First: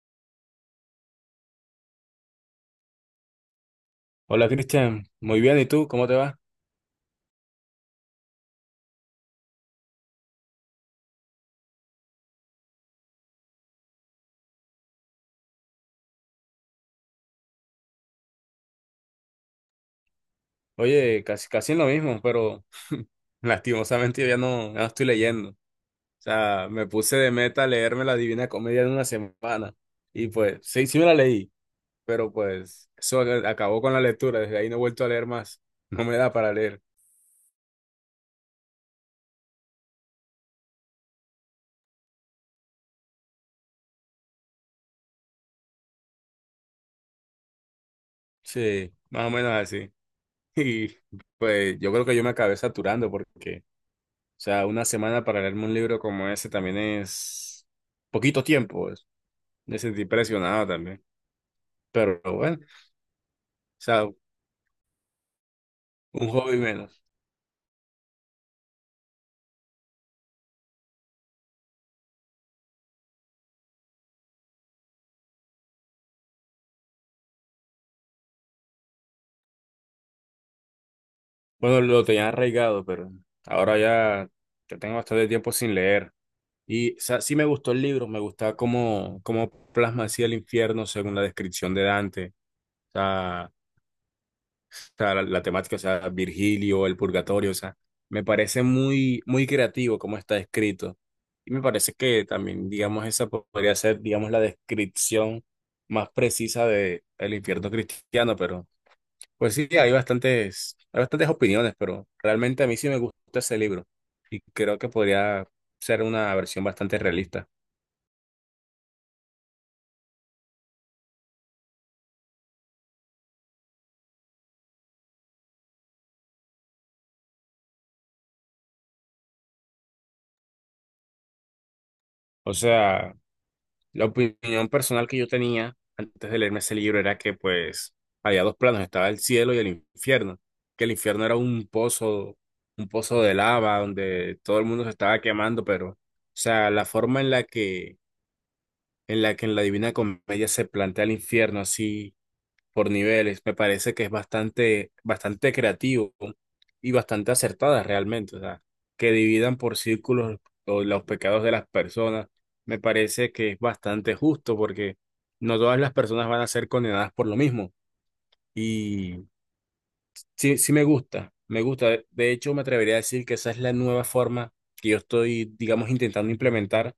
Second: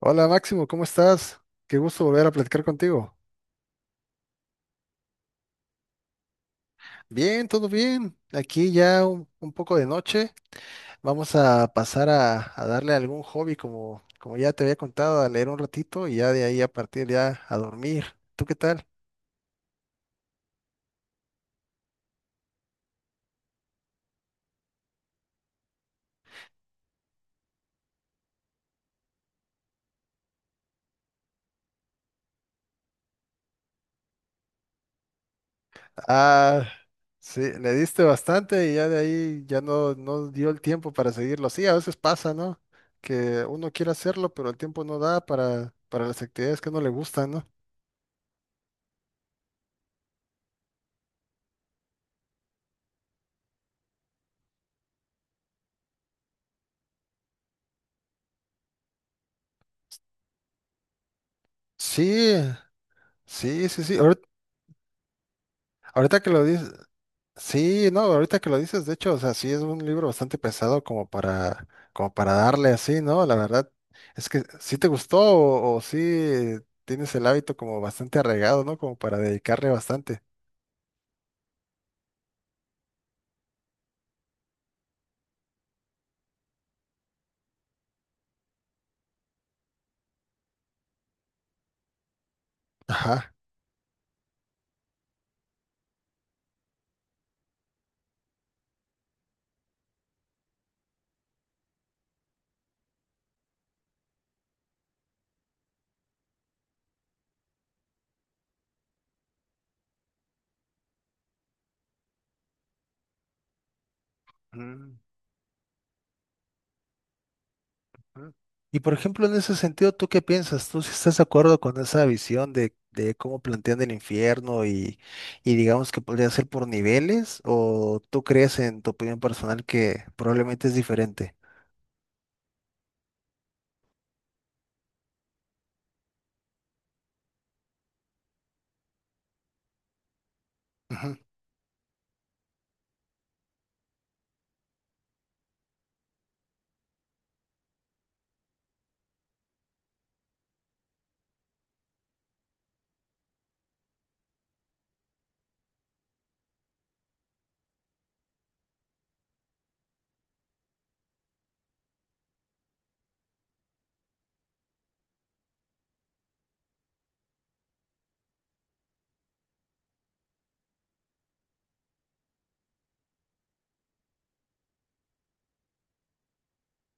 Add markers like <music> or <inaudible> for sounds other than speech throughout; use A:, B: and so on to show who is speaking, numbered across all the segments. A: Hola, Máximo, ¿cómo estás? Qué gusto volver a platicar contigo.
B: Hola Cristian, muy bien, ¿y tú? ¿Cómo te va?
A: Bien, todo bien. Aquí ya un poco de noche. Vamos a pasar a darle algún hobby como, como ya te había contado, a leer un ratito y ya de ahí a partir ya a dormir. ¿Tú qué tal?
B: Oye, casi, casi en lo mismo, pero <laughs> lastimosamente yo ya no estoy leyendo. O sea, me puse de meta leerme la Divina Comedia en una semana y pues sí, sí me la leí, pero pues acabó con la lectura, desde ahí no he vuelto a leer más, no me da para
A: Ah,
B: leer.
A: sí, le diste bastante y ya de ahí ya no, no dio el tiempo para seguirlo. Sí, a veces pasa, ¿no? Que uno quiere hacerlo, pero el tiempo no da para las actividades que no le gustan, ¿no?
B: Sí, más o menos así. <laughs> Y pues yo creo que yo me acabé saturando porque, o sea, una semana para leerme un libro como ese también es poquito tiempo, pues. Me sentí presionado también. Pero
A: Sí,
B: bueno.
A: sí,
B: O
A: sí, sí.
B: sea,
A: Ahorita
B: un
A: que lo
B: hobby
A: dices.
B: menos.
A: Sí, no, ahorita que lo dices, de hecho, o sea, sí es un libro bastante pesado como para darle así, ¿no? La verdad, es que sí te gustó o sí tienes el hábito como bastante arraigado, ¿no? Como para dedicarle bastante.
B: Bueno, lo tenía arraigado, pero ahora ya te tengo bastante tiempo sin leer. Y, o sea, sí me gustó el libro, me gustaba cómo, cómo plasma así el infierno según la descripción de Dante. O
A: Ajá.
B: sea, o sea, la temática, o sea, Virgilio, el purgatorio, o sea, me parece muy, muy creativo cómo está escrito. Y me parece que también, digamos, esa podría ser, digamos, la descripción más precisa de el infierno cristiano, pero pues sí, hay bastantes opiniones, pero realmente a mí sí me gusta ese libro y creo que
A: Mm,
B: podría ser una versión bastante realista.
A: mm. Y por ejemplo, en ese sentido, ¿tú qué piensas? ¿Tú sí estás de acuerdo con esa visión de cómo plantean el infierno y digamos que podría ser por niveles? ¿O tú crees en tu opinión personal que probablemente es diferente?
B: O sea, la opinión personal que yo tenía antes de leerme ese libro era que pues había dos planos, estaba el cielo y el infierno, que el infierno era un pozo de lava donde todo el mundo se estaba quemando, pero, o sea, la forma en la que, en la Divina Comedia se plantea el infierno así por niveles. Me parece que es bastante, bastante creativo y bastante acertada realmente. O sea, que dividan por círculos o los pecados de las personas, me parece que es bastante justo porque no todas las personas van a ser condenadas por lo mismo. Y sí, sí me gusta, me gusta. De hecho, me atrevería a decir que esa es la nueva forma que yo estoy, digamos, intentando implementar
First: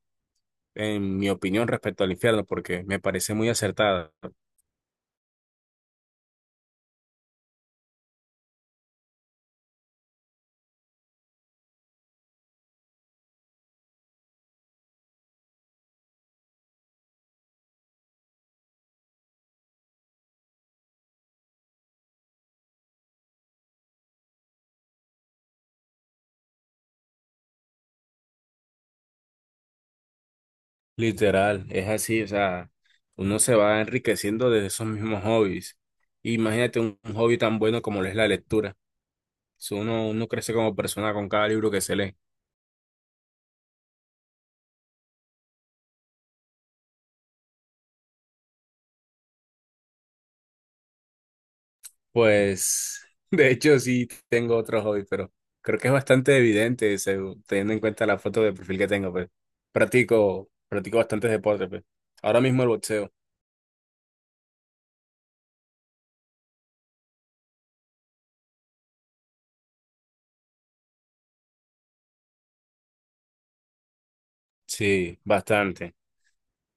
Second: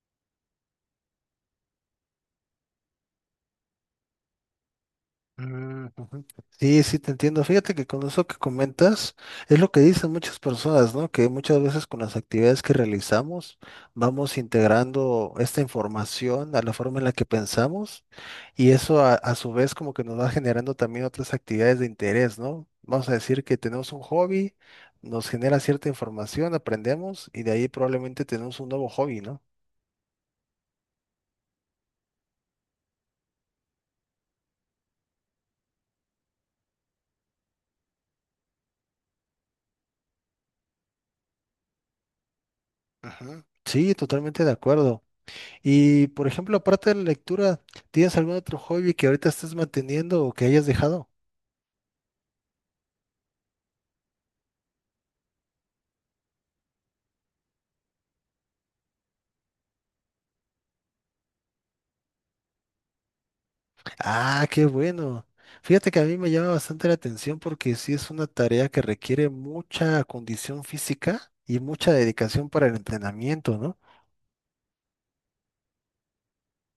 B: en mi opinión respecto al infierno, porque me parece muy acertada.
A: Mm, ujú. Sí, sí, te entiendo. Fíjate que con eso que comentas es lo que dicen muchas personas, ¿no? Que muchas veces con las actividades que realizamos vamos integrando esta información a la forma en la que pensamos y eso a su vez como que nos va generando también otras actividades de interés, ¿no? Vamos a decir que tenemos un hobby, nos genera cierta información, aprendemos y de ahí probablemente tenemos un nuevo hobby, ¿no?
B: Literal, es así, o sea, uno se va enriqueciendo de esos mismos hobbies. Imagínate un hobby tan bueno como lo es la lectura. Si uno crece como persona con cada libro que se lee.
A: Ujú. Sí, totalmente de acuerdo. Y, por ejemplo, aparte de la lectura, ¿tienes algún otro hobby que ahorita estés manteniendo o que hayas dejado?
B: Pues, <laughs> de hecho, sí tengo otro hobby, pero creo que es bastante evidente, teniendo en cuenta la foto de perfil que tengo, pues. Practico, practico bastantes deportes, pues. Ahora mismo el boxeo.
A: Ah, qué bueno. Fíjate que a mí me llama bastante la atención porque sí es una tarea que requiere mucha condición física y mucha dedicación para el entrenamiento, ¿no?
B: Sí, bastante.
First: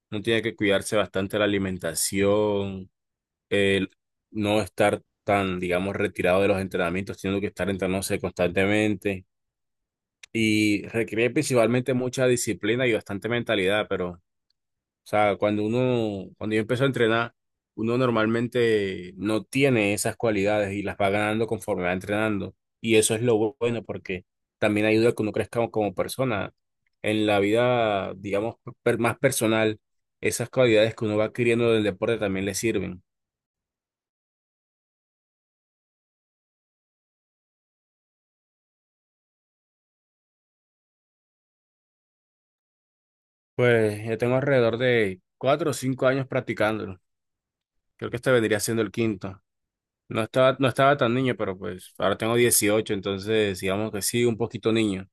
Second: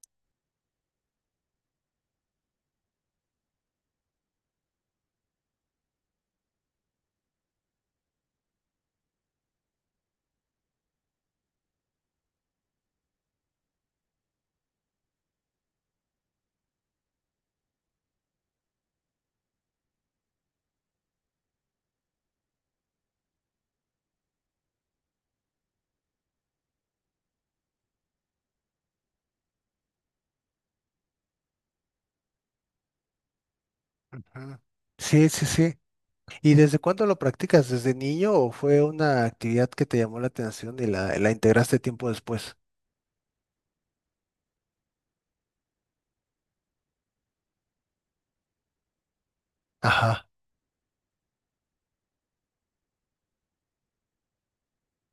B: Uno tiene que cuidarse bastante la alimentación, el no estar tan, digamos, retirado de los entrenamientos, teniendo que estar entrenándose constantemente y requiere principalmente mucha disciplina y bastante mentalidad, pero, o sea, cuando yo empecé a entrenar, uno normalmente no tiene esas cualidades y las va ganando conforme va entrenando y eso es lo bueno porque también ayuda a que uno crezca como persona. En la vida, digamos, más personal, esas cualidades que uno va adquiriendo del deporte también le sirven.
A: Ujú. Sí, sí, sí. ¿Y desde cuándo lo practicas? ¿Desde niño o fue una actividad que te llamó la atención y la integraste tiempo después?
B: Pues yo tengo alrededor de 4 o 5 años practicándolo. Creo que este vendría siendo el quinto. No
A: Ajá.
B: estaba, no estaba tan niño, pero pues ahora tengo 18, entonces digamos que sí, un poquito niño,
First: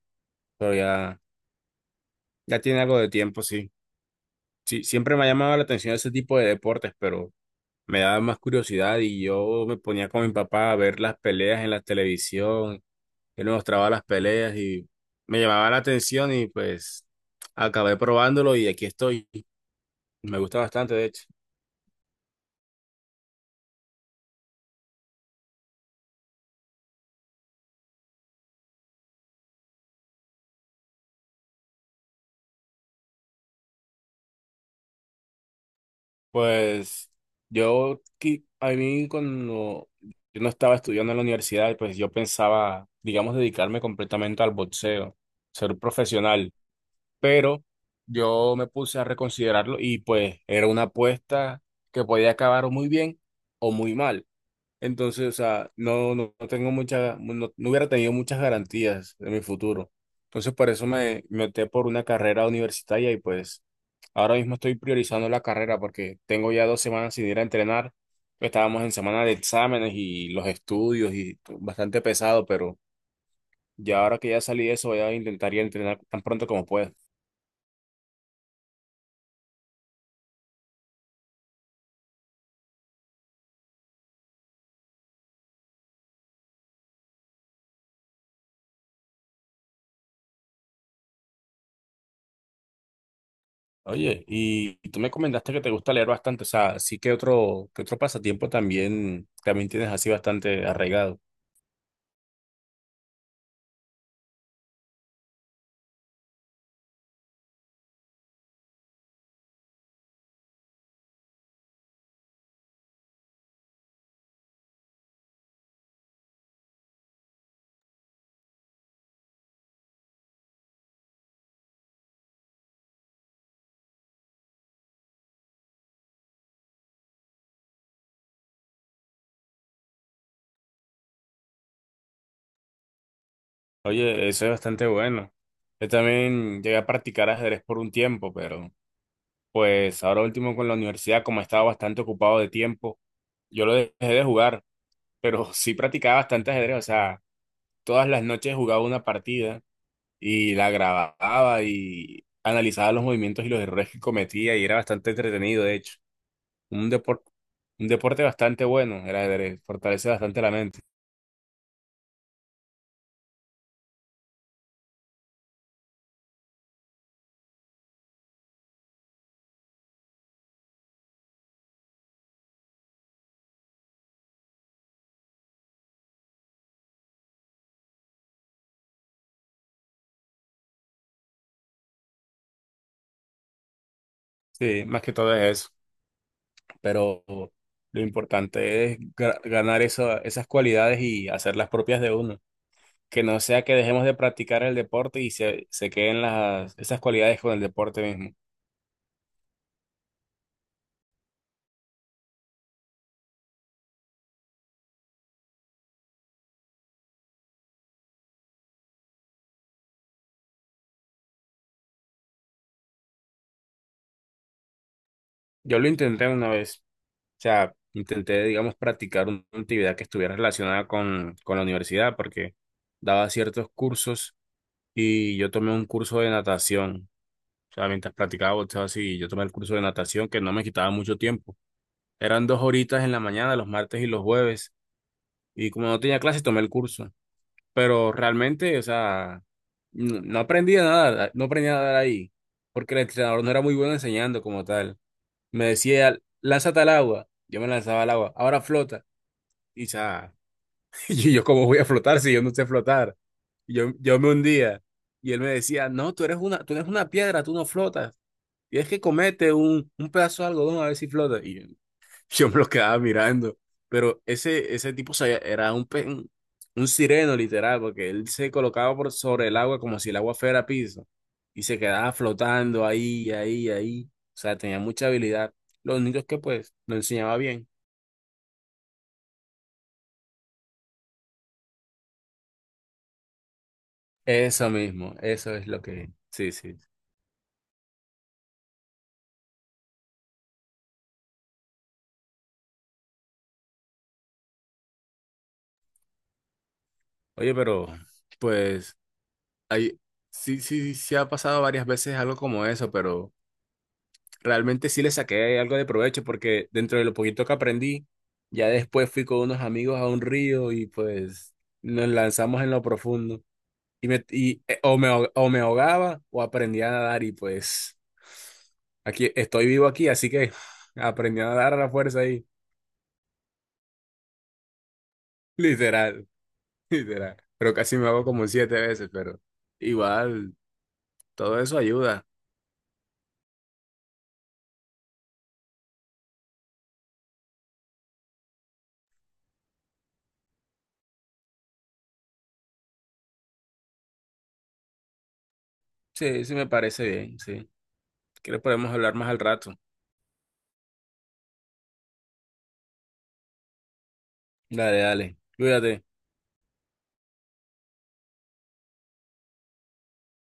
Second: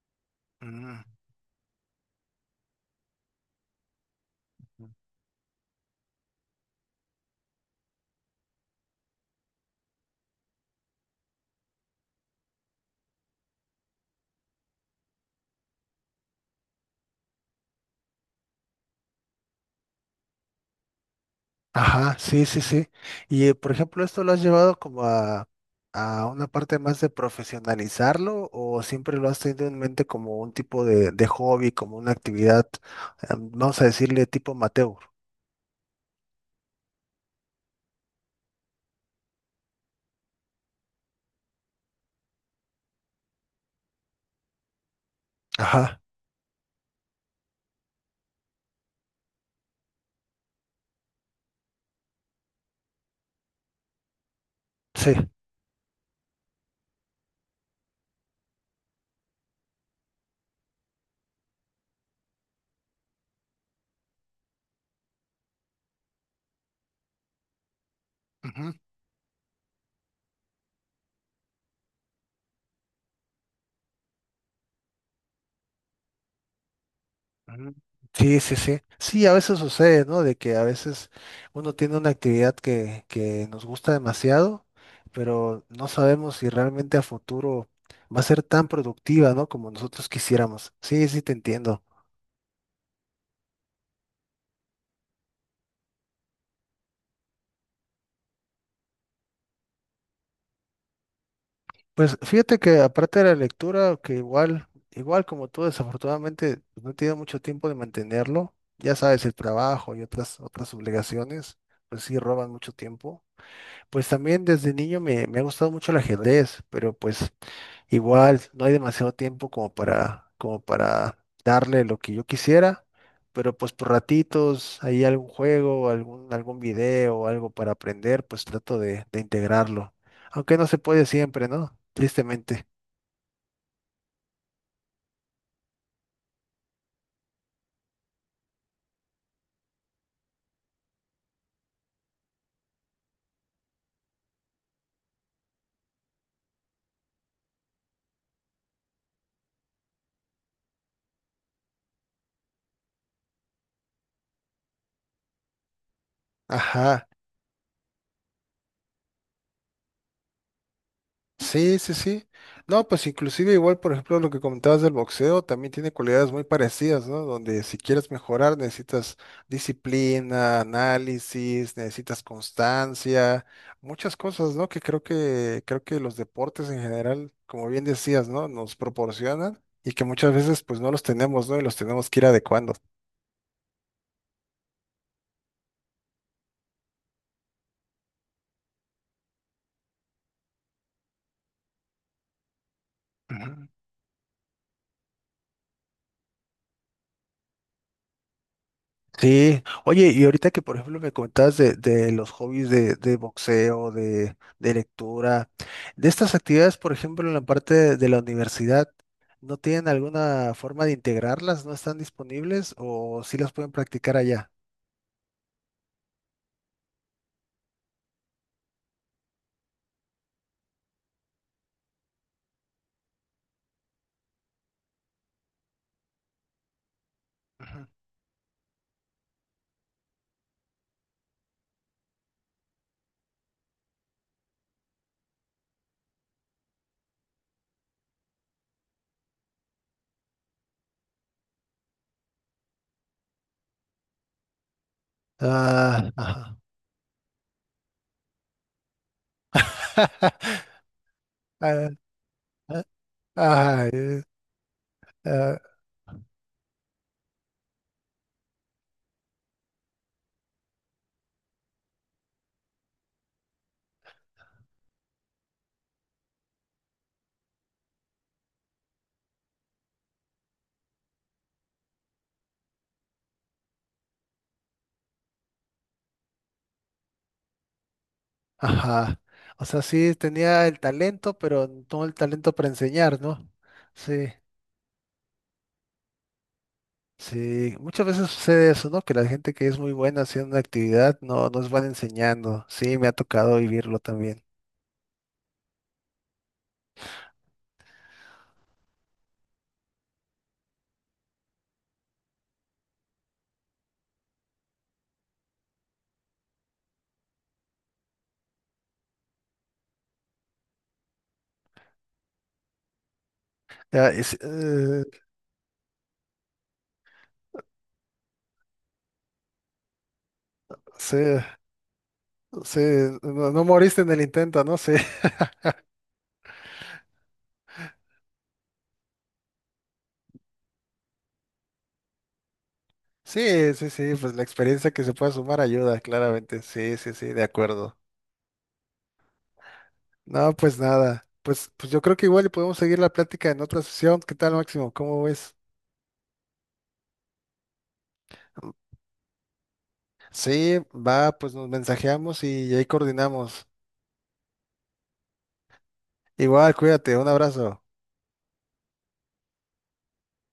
B: pero
A: Mm.
B: ya, ya tiene algo de tiempo, sí. Sí, siempre me ha llamado la atención ese tipo de deportes, pero me daba más curiosidad y yo me ponía con mi papá a ver las peleas en la televisión, él me mostraba las peleas y me llamaba la atención y pues acabé probándolo y aquí estoy. Me gusta bastante, de hecho.
A: Ajá, sí, sí, sí. Y por ejemplo, ¿esto lo has llevado como a una parte más de profesionalizarlo o siempre lo has tenido en mente como un tipo de hobby, como una actividad, vamos a decirle tipo amateur?
B: Pues a mí cuando yo no estaba estudiando en la universidad, pues yo pensaba, digamos, dedicarme completamente al boxeo, ser
A: Ajá,
B: profesional, pero yo me puse a reconsiderarlo y pues era una apuesta que podía acabar muy bien o muy mal.
A: sí.
B: Entonces, o sea, no, no, no tengo mucha, no, no hubiera tenido muchas garantías de mi futuro. Entonces, por eso me opté por una carrera universitaria y pues ahora mismo estoy priorizando la carrera porque tengo ya 2 semanas sin ir a entrenar.
A: Ujú,
B: Estábamos en semana de exámenes y los estudios y bastante pesado, pero ya ahora que ya salí de eso voy a intentar ir a entrenar tan pronto como pueda.
A: ujú. Sí, sí, sí. Sí, a veces sucede, ¿no? De que a veces uno tiene una actividad que nos gusta demasiado, pero no sabemos si realmente a futuro va a ser tan productiva, ¿no? Como nosotros quisiéramos. Sí, sí, te entiendo.
B: Oye, y tú me comentaste que te gusta leer bastante, o sea, sí que otro pasatiempo también, también tienes así bastante arraigado.
A: Pues fíjate que aparte de la lectura, que igual como tú, desafortunadamente pues, no he tenido mucho tiempo de mantenerlo, ya sabes, el trabajo y otras, otras obligaciones, pues sí roban mucho tiempo. Pues también desde niño me ha gustado mucho el ajedrez, pero pues igual, no hay demasiado tiempo como para darle lo que yo quisiera, pero pues por ratitos, hay algún juego, algún, algún video, algo para aprender, pues trato de integrarlo. Aunque no se puede siempre, ¿no? Tristemente.
B: Oye, eso es bastante bueno. Yo también llegué a practicar ajedrez por un tiempo, pero pues ahora último con la universidad, como estaba bastante ocupado de tiempo, yo lo dejé de jugar, pero <laughs> sí practicaba bastante ajedrez, o sea, todas las noches jugaba una partida y la grababa y analizaba los movimientos y los errores que cometía y era bastante entretenido, de hecho. Un
A: Ajá.
B: deporte, un deporte bastante bueno, el ajedrez, fortalece bastante la mente.
A: Sí, sí, sí. No, pues inclusive igual, por ejemplo, lo que comentabas del boxeo también tiene cualidades muy parecidas, ¿no? Donde si quieres mejorar necesitas disciplina, análisis, necesitas constancia, muchas cosas, ¿no? Que creo que los deportes en general, como bien decías, ¿no? Nos proporcionan y que muchas veces pues no los tenemos, ¿no? Y los tenemos que ir adecuando.
B: Sí, más que todo es eso. Pero lo importante es ganar esas cualidades y hacerlas propias de uno. Que no sea
A: Ujú.
B: que dejemos de practicar el deporte y se queden las, esas cualidades con el deporte mismo.
A: Sí, oye, y ahorita que por ejemplo me comentabas de los hobbies de boxeo, de lectura, de estas actividades, por ejemplo, en la parte de la universidad, ¿no tienen alguna forma de integrarlas? ¿No están disponibles o sí las pueden practicar allá?
B: Yo lo intenté una vez, o sea, intenté, digamos, practicar una actividad que estuviera relacionada con la universidad, porque daba ciertos cursos y yo tomé un curso de natación. O
A: Ujú.
B: sea, mientras practicaba boxeo así, yo tomé el curso de natación que no me quitaba mucho tiempo. Eran 2 horitas en la mañana, los martes y los jueves. Y como no tenía clases, tomé el curso. Pero realmente, o sea, no, no aprendí nada ahí. Porque el entrenador no era muy bueno enseñando como tal. Me
A: Ah,
B: decía,
A: ajá.
B: lánzate al agua. Yo me lanzaba al agua. Ahora flota. Y ya,
A: <laughs>
B: <laughs> y yo, ¿cómo voy a
A: Ah,
B: flotar si yo no sé flotar?
A: ah,
B: Y
A: ah,
B: yo me hundía. Y él me
A: ah,
B: decía, no, tú eres una piedra, tú no flotas. Tienes que comete un pedazo de algodón a ver si flota. Y yo, <laughs> yo me lo quedaba mirando. Pero ese tipo era un, un sireno, literal, porque él se colocaba por sobre el agua como si el agua fuera piso. Y se quedaba flotando ahí, ahí, ahí. O sea, tenía mucha habilidad. Lo único es que, pues, lo enseñaba bien.
A: ajá. O sea, sí tenía el talento, pero no el talento para enseñar, ¿no? Sí.
B: Eso mismo, eso es lo que. Sí, sí.
A: Sí, muchas veces sucede eso, ¿no? Que la gente que es muy buena haciendo una actividad no, no es buena enseñando. Sí, me ha tocado vivirlo también.
B: Oye, pero, pues, ahí sí, sí, sí ha pasado varias veces algo como eso, pero realmente sí le saqué algo de provecho porque dentro de lo poquito que aprendí, ya después fui con unos amigos a un río y pues nos lanzamos en lo profundo.
A: Ya, es-
B: O me ahogaba o aprendí a nadar y pues aquí estoy vivo aquí, así que <laughs>
A: sí,
B: aprendí a nadar a la fuerza ahí. <laughs>
A: sí, no, no moriste en el intento, ¿no? Sí, <laughs>
B: Literal, literal. Pero casi me hago como siete veces, pero igual, todo eso ayuda.
A: sí, sí, sí, pues la experiencia que se pueda sumar ayuda, claramente. Sí, sí, sí, de acuerdo. No, pues nada, pues, pues yo creo que igual y podemos seguir la plática en otra sesión. ¿Qué tal, Máximo? ¿Cómo ves?
B: Sí, sí me parece bien, sí. ¿Quieres podemos hablar más al rato?
A: Sí, va, pues nos mensajeamos y ahí coordinamos.
B: Dale, dale. Cuídate.
A: Igual, cuídate, un abrazo.